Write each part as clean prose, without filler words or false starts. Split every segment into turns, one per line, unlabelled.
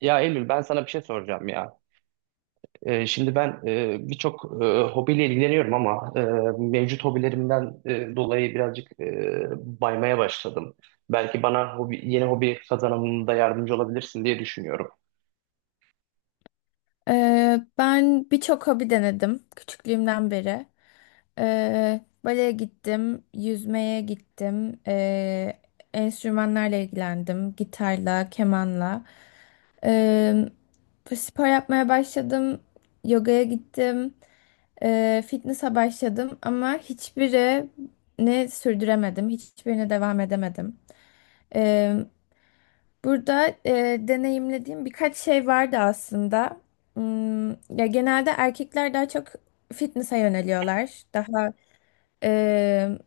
Ya Eylül, ben sana bir şey soracağım ya. Şimdi ben birçok hobiyle ilgileniyorum ama mevcut hobilerimden dolayı birazcık baymaya başladım. Belki bana hobi, yeni hobi kazanımında yardımcı olabilirsin diye düşünüyorum.
Ben birçok hobi denedim küçüklüğümden beri. Baleye gittim, yüzmeye gittim, enstrümanlarla ilgilendim, gitarla, kemanla. Ee, Spor yapmaya başladım, yogaya gittim, fitness'a başladım ama hiçbirini sürdüremedim, hiçbirine devam edemedim. Burada deneyimlediğim birkaç şey vardı aslında. Hmm, ya genelde erkekler daha çok fitness'a yöneliyorlar. Daha e,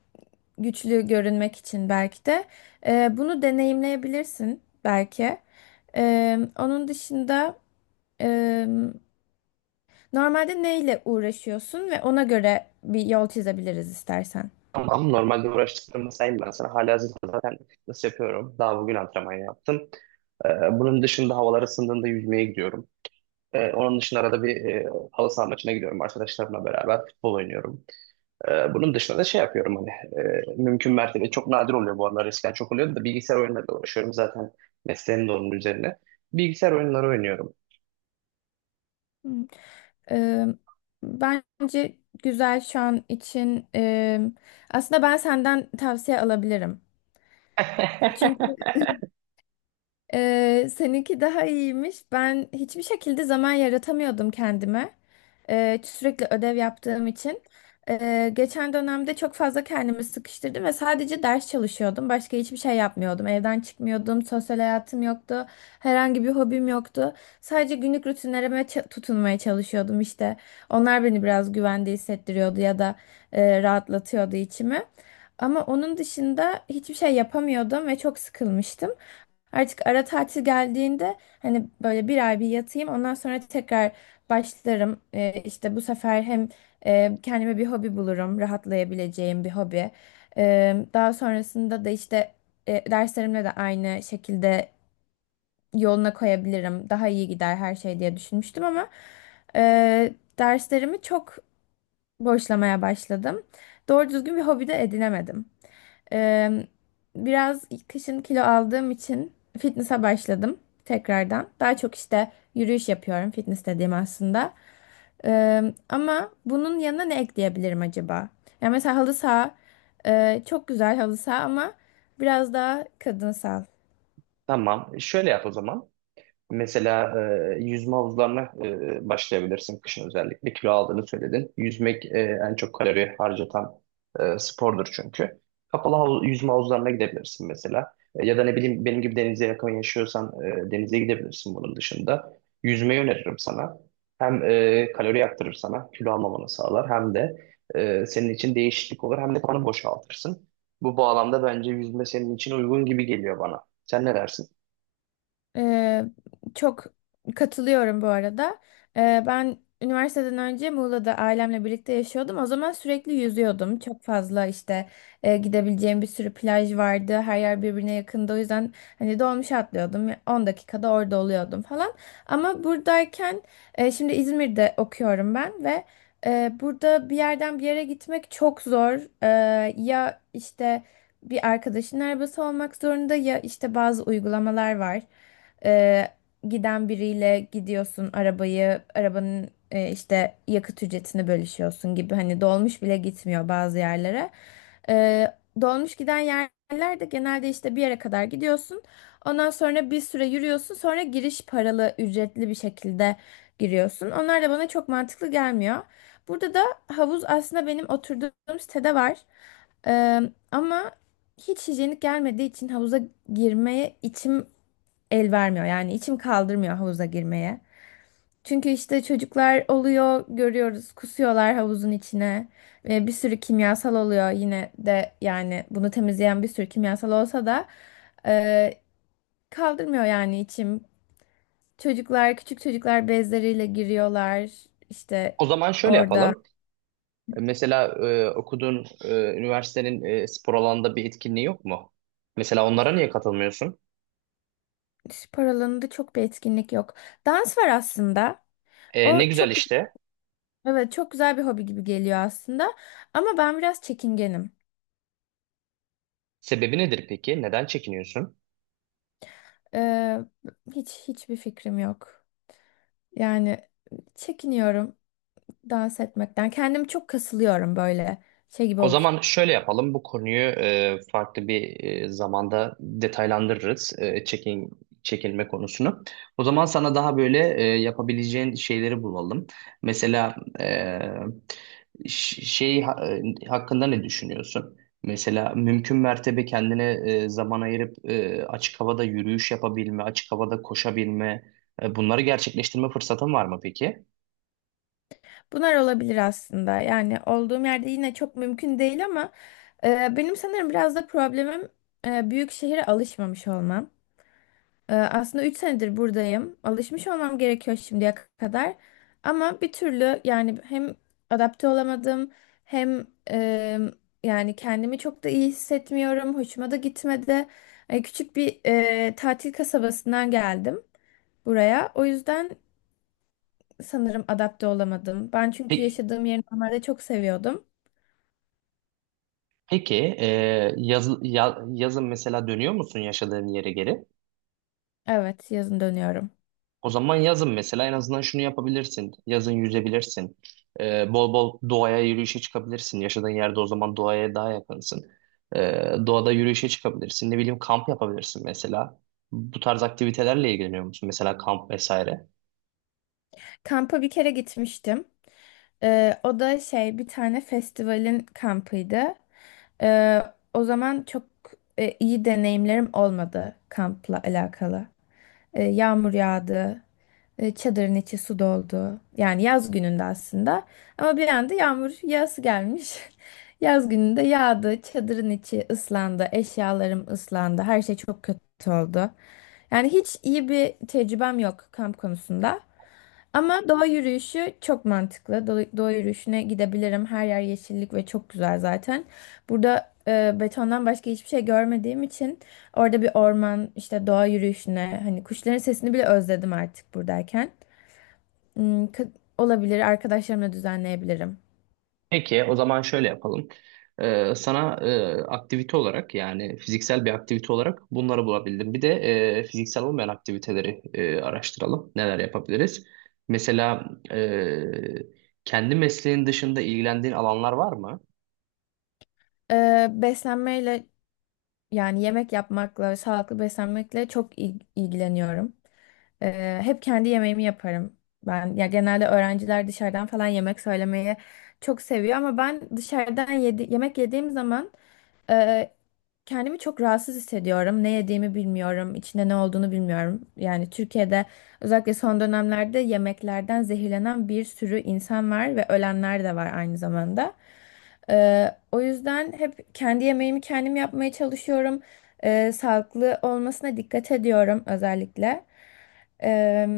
güçlü görünmek için belki de. Bunu deneyimleyebilirsin belki. Onun dışında e, normalde neyle uğraşıyorsun ve ona göre bir yol çizebiliriz istersen.
Ama normalde uğraştıklarımı sayayım ben sana. Halihazırda zaten nasıl yapıyorum? Daha bugün antrenman yaptım. Bunun dışında havalar ısındığında yüzmeye gidiyorum. Onun dışında arada bir halı saha maçına gidiyorum arkadaşlarımla beraber. Futbol oynuyorum. Bunun dışında da şey yapıyorum hani mümkün mertebe çok nadir oluyor bu aralar, eskiden çok oluyordu da bilgisayar oyunlarıyla uğraşıyorum, zaten mesleğim de onun üzerine. Bilgisayar oyunları oynuyorum.
Hmm. Eee, Bence güzel şu an için. Aslında ben senden tavsiye alabilirim. Çünkü seninki daha iyiymiş. Ben hiçbir şekilde zaman yaratamıyordum kendime. Sürekli ödev yaptığım için. Geçen dönemde çok fazla kendimi sıkıştırdım ve sadece ders çalışıyordum. Başka hiçbir şey yapmıyordum. Evden çıkmıyordum, sosyal hayatım yoktu, herhangi bir hobim yoktu. Sadece günlük rutinlerime tutunmaya çalışıyordum işte. Onlar beni biraz güvende hissettiriyordu ya da rahatlatıyordu içimi. Ama onun dışında hiçbir şey yapamıyordum ve çok sıkılmıştım. Artık ara tatil geldiğinde hani böyle bir ay bir yatayım ondan sonra tekrar başlarım. İşte bu sefer hem kendime bir hobi bulurum, rahatlayabileceğim bir hobi. Daha sonrasında da işte derslerimle de aynı şekilde yoluna koyabilirim. Daha iyi gider her şey diye düşünmüştüm ama e, derslerimi çok boşlamaya başladım. Doğru düzgün bir hobi de edinemedim. Eee, Biraz kışın kilo aldığım için fitness'a başladım tekrardan. Daha çok işte yürüyüş yapıyorum fitness dediğim aslında. Ama bunun yanına ne ekleyebilirim acaba? Yani mesela halı saha çok güzel halı saha ama biraz daha kadınsal.
Tamam, şöyle yap o zaman. Mesela yüzme havuzlarına başlayabilirsin kışın özellikle. Kilo aldığını söyledin. Yüzmek en çok kalori harcatan spordur çünkü. Kapalı havuz, yüzme havuzlarına gidebilirsin mesela. E, ya da ne bileyim, benim gibi denize yakın yaşıyorsan denize gidebilirsin bunun dışında. Yüzmeyi öneririm sana. Hem kalori yaktırır sana, kilo almamanı sağlar. Hem de senin için değişiklik olur. Hem de kanı boşaltırsın. Bu bağlamda bence yüzme senin için uygun gibi geliyor bana. Sen ne dersin?
Ee, Çok katılıyorum bu arada. Ben üniversiteden önce Muğla'da ailemle birlikte yaşıyordum. O zaman sürekli yüzüyordum. Çok fazla işte gidebileceğim bir sürü plaj vardı. Her yer birbirine yakındı. O yüzden hani dolmuşa atlıyordum. 10 dakikada orada oluyordum falan. Ama buradayken şimdi İzmir'de okuyorum ben ve burada bir yerden bir yere gitmek çok zor. Ya işte bir arkadaşın arabası olmak zorunda ya işte bazı uygulamalar var e, giden biriyle gidiyorsun arabayı, arabanın işte yakıt ücretini bölüşüyorsun gibi. Hani dolmuş bile gitmiyor bazı yerlere. E, Dolmuş giden yerlerde genelde işte bir yere kadar gidiyorsun. Ondan sonra bir süre yürüyorsun. Sonra giriş paralı, ücretli bir şekilde giriyorsun. Onlar da bana çok mantıklı gelmiyor. Burada da havuz aslında benim oturduğum sitede var. Ee, Ama hiç hijyenik gelmediği için havuza girmeye içim el vermiyor. Yani içim kaldırmıyor havuza girmeye. Çünkü işte çocuklar oluyor, görüyoruz, kusuyorlar havuzun içine. Ve bir sürü kimyasal oluyor yine de yani bunu temizleyen bir sürü kimyasal olsa da e, kaldırmıyor yani içim. Çocuklar, küçük çocuklar bezleriyle giriyorlar. İşte
O zaman şöyle
orada
yapalım. Mesela okuduğun üniversitenin spor alanında bir etkinliği yok mu? Mesela onlara niye katılmıyorsun?
spor alanında çok bir etkinlik yok. Dans var aslında.
E,
O
ne güzel
çok
işte.
evet çok güzel bir hobi gibi geliyor aslında. Ama ben biraz çekingenim.
Sebebi nedir peki? Neden çekiniyorsun?
Ee, hiçbir fikrim yok. Yani çekiniyorum dans etmekten. Kendimi çok kasılıyorum böyle şey gibi
O
oluyor.
zaman şöyle yapalım. Bu konuyu farklı bir zamanda detaylandırırız. E, çekilme konusunu. O zaman sana daha böyle yapabileceğin şeyleri bulalım. Mesela e, ş- şey ha- hakkında ne düşünüyorsun? Mesela mümkün mertebe kendine zaman ayırıp açık havada yürüyüş yapabilme, açık havada koşabilme, bunları gerçekleştirme fırsatın var mı peki?
Bunlar olabilir aslında. Yani olduğum yerde yine çok mümkün değil ama benim sanırım biraz da problemim büyük şehire alışmamış olmam. Aslında 3 senedir buradayım. Alışmış olmam gerekiyor şimdiye kadar. Ama bir türlü yani hem adapte olamadım hem yani kendimi çok da iyi hissetmiyorum. Hoşuma da gitmedi. Küçük bir tatil kasabasından geldim buraya. O yüzden sanırım adapte olamadım. Ben çünkü
Peki.
yaşadığım yeri normalde çok seviyordum.
Peki, yazın mesela dönüyor musun yaşadığın yere geri?
Evet, yazın dönüyorum.
O zaman yazın mesela en azından şunu yapabilirsin. Yazın yüzebilirsin. E, bol bol doğaya yürüyüşe çıkabilirsin. Yaşadığın yerde o zaman doğaya daha yakınsın. E, doğada yürüyüşe çıkabilirsin. Ne bileyim, kamp yapabilirsin mesela. Bu tarz aktivitelerle ilgileniyor musun? Mesela kamp vesaire.
Kampa bir kere gitmiştim. O da şey bir tane festivalin kampıydı. Ee, O zaman çok iyi deneyimlerim olmadı kampla alakalı. Yağmur yağdı, çadırın içi su doldu. Yani yaz gününde aslında. Ama bir anda yağmur yağısı gelmiş. Yaz gününde yağdı, çadırın içi ıslandı, eşyalarım ıslandı, her şey çok kötü oldu. Yani hiç iyi bir tecrübem yok kamp konusunda. Ama doğa yürüyüşü çok mantıklı. Doğa yürüyüşüne gidebilirim. Her yer yeşillik ve çok güzel zaten. Burada betondan başka hiçbir şey görmediğim için orada bir orman, işte doğa yürüyüşüne, hani kuşların sesini bile özledim artık buradayken. Hmm, olabilir. Arkadaşlarımla düzenleyebilirim.
Peki, o zaman şöyle yapalım. Sana aktivite olarak, yani fiziksel bir aktivite olarak, bunları bulabildim. Bir de fiziksel olmayan aktiviteleri araştıralım. Neler yapabiliriz? Mesela kendi mesleğin dışında ilgilendiğin alanlar var mı?
Beslenmeyle yani yemek yapmakla, sağlıklı beslenmekle çok ilgileniyorum. Hep kendi yemeğimi yaparım. Ben ya genelde öğrenciler dışarıdan falan yemek söylemeyi çok seviyor ama ben dışarıdan yemek yediğim zaman ee, kendimi çok rahatsız hissediyorum. Ne yediğimi bilmiyorum, içinde ne olduğunu bilmiyorum. Yani Türkiye'de özellikle son dönemlerde yemeklerden zehirlenen bir sürü insan var ve ölenler de var aynı zamanda. O yüzden hep kendi yemeğimi kendim yapmaya çalışıyorum. Sağlıklı olmasına dikkat ediyorum özellikle. Ee,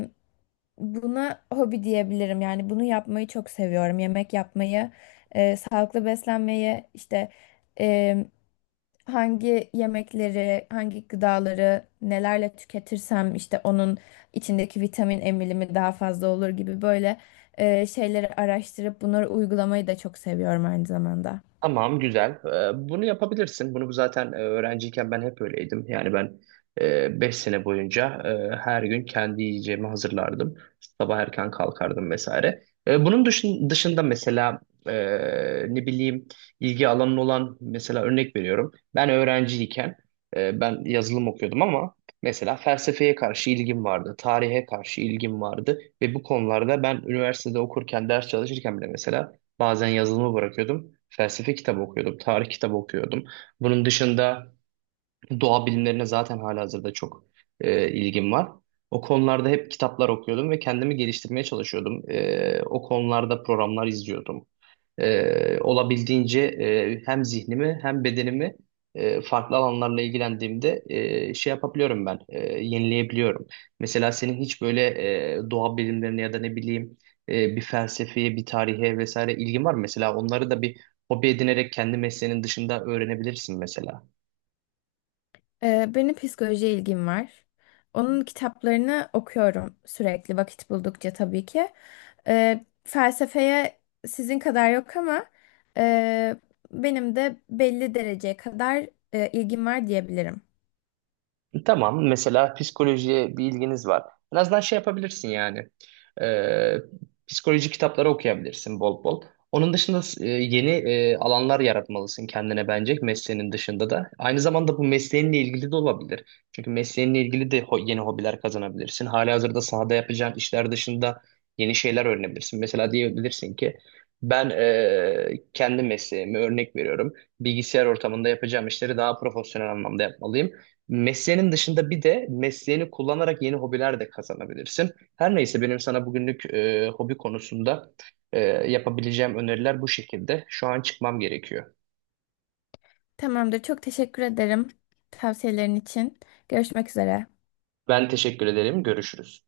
Buna hobi diyebilirim. Yani bunu yapmayı çok seviyorum. Yemek yapmayı, sağlıklı beslenmeyi, işte hangi yemekleri, hangi gıdaları nelerle tüketirsem işte onun içindeki vitamin emilimi daha fazla olur gibi böyle şeyleri araştırıp bunları uygulamayı da çok seviyorum aynı zamanda.
Tamam, güzel. Bunu yapabilirsin. Bunu zaten öğrenciyken ben hep öyleydim. Yani ben 5 sene boyunca her gün kendi yiyeceğimi hazırlardım. Sabah erken kalkardım vesaire. E, bunun dışında mesela e, ne bileyim, ilgi alanın olan, mesela örnek veriyorum. Ben öğrenciyken ben yazılım okuyordum ama mesela felsefeye karşı ilgim vardı. Tarihe karşı ilgim vardı. Ve bu konularda ben üniversitede okurken, ders çalışırken bile mesela bazen yazılımı bırakıyordum. Felsefe kitabı okuyordum. Tarih kitabı okuyordum. Bunun dışında doğa bilimlerine zaten halihazırda çok ilgim var. O konularda hep kitaplar okuyordum ve kendimi geliştirmeye çalışıyordum. E, o konularda programlar izliyordum. E, olabildiğince hem zihnimi hem bedenimi farklı alanlarla ilgilendiğimde şey yapabiliyorum ben, yenileyebiliyorum. Mesela senin hiç böyle doğa bilimlerine ya da ne bileyim bir felsefeye, bir tarihe vesaire ilgin var mı? Mesela onları da bir hobi edinerek kendi mesleğinin dışında öğrenebilirsin mesela.
Benim psikolojiye ilgim var. Onun kitaplarını okuyorum sürekli vakit buldukça tabii ki. Felsefeye sizin kadar yok ama e, benim de belli dereceye kadar ilgim var diyebilirim.
Tamam. Mesela psikolojiye bir ilginiz var. En azından şey yapabilirsin yani. Ee, Psikoloji kitapları okuyabilirsin bol bol. Onun dışında yeni alanlar yaratmalısın kendine bence, mesleğinin dışında da. Aynı zamanda bu mesleğinle ilgili de olabilir. Çünkü mesleğinle ilgili de yeni hobiler kazanabilirsin. Halihazırda sahada yapacağın işler dışında yeni şeyler öğrenebilirsin. Mesela diyebilirsin ki ben kendi mesleğimi örnek veriyorum. Bilgisayar ortamında yapacağım işleri daha profesyonel anlamda yapmalıyım. Mesleğinin dışında bir de mesleğini kullanarak yeni hobiler de kazanabilirsin. Her neyse, benim sana bugünlük hobi konusunda e, yapabileceğim öneriler bu şekilde. Şu an çıkmam gerekiyor.
Tamamdır. Çok teşekkür ederim tavsiyelerin için. Görüşmek üzere.
Ben teşekkür ederim. Görüşürüz.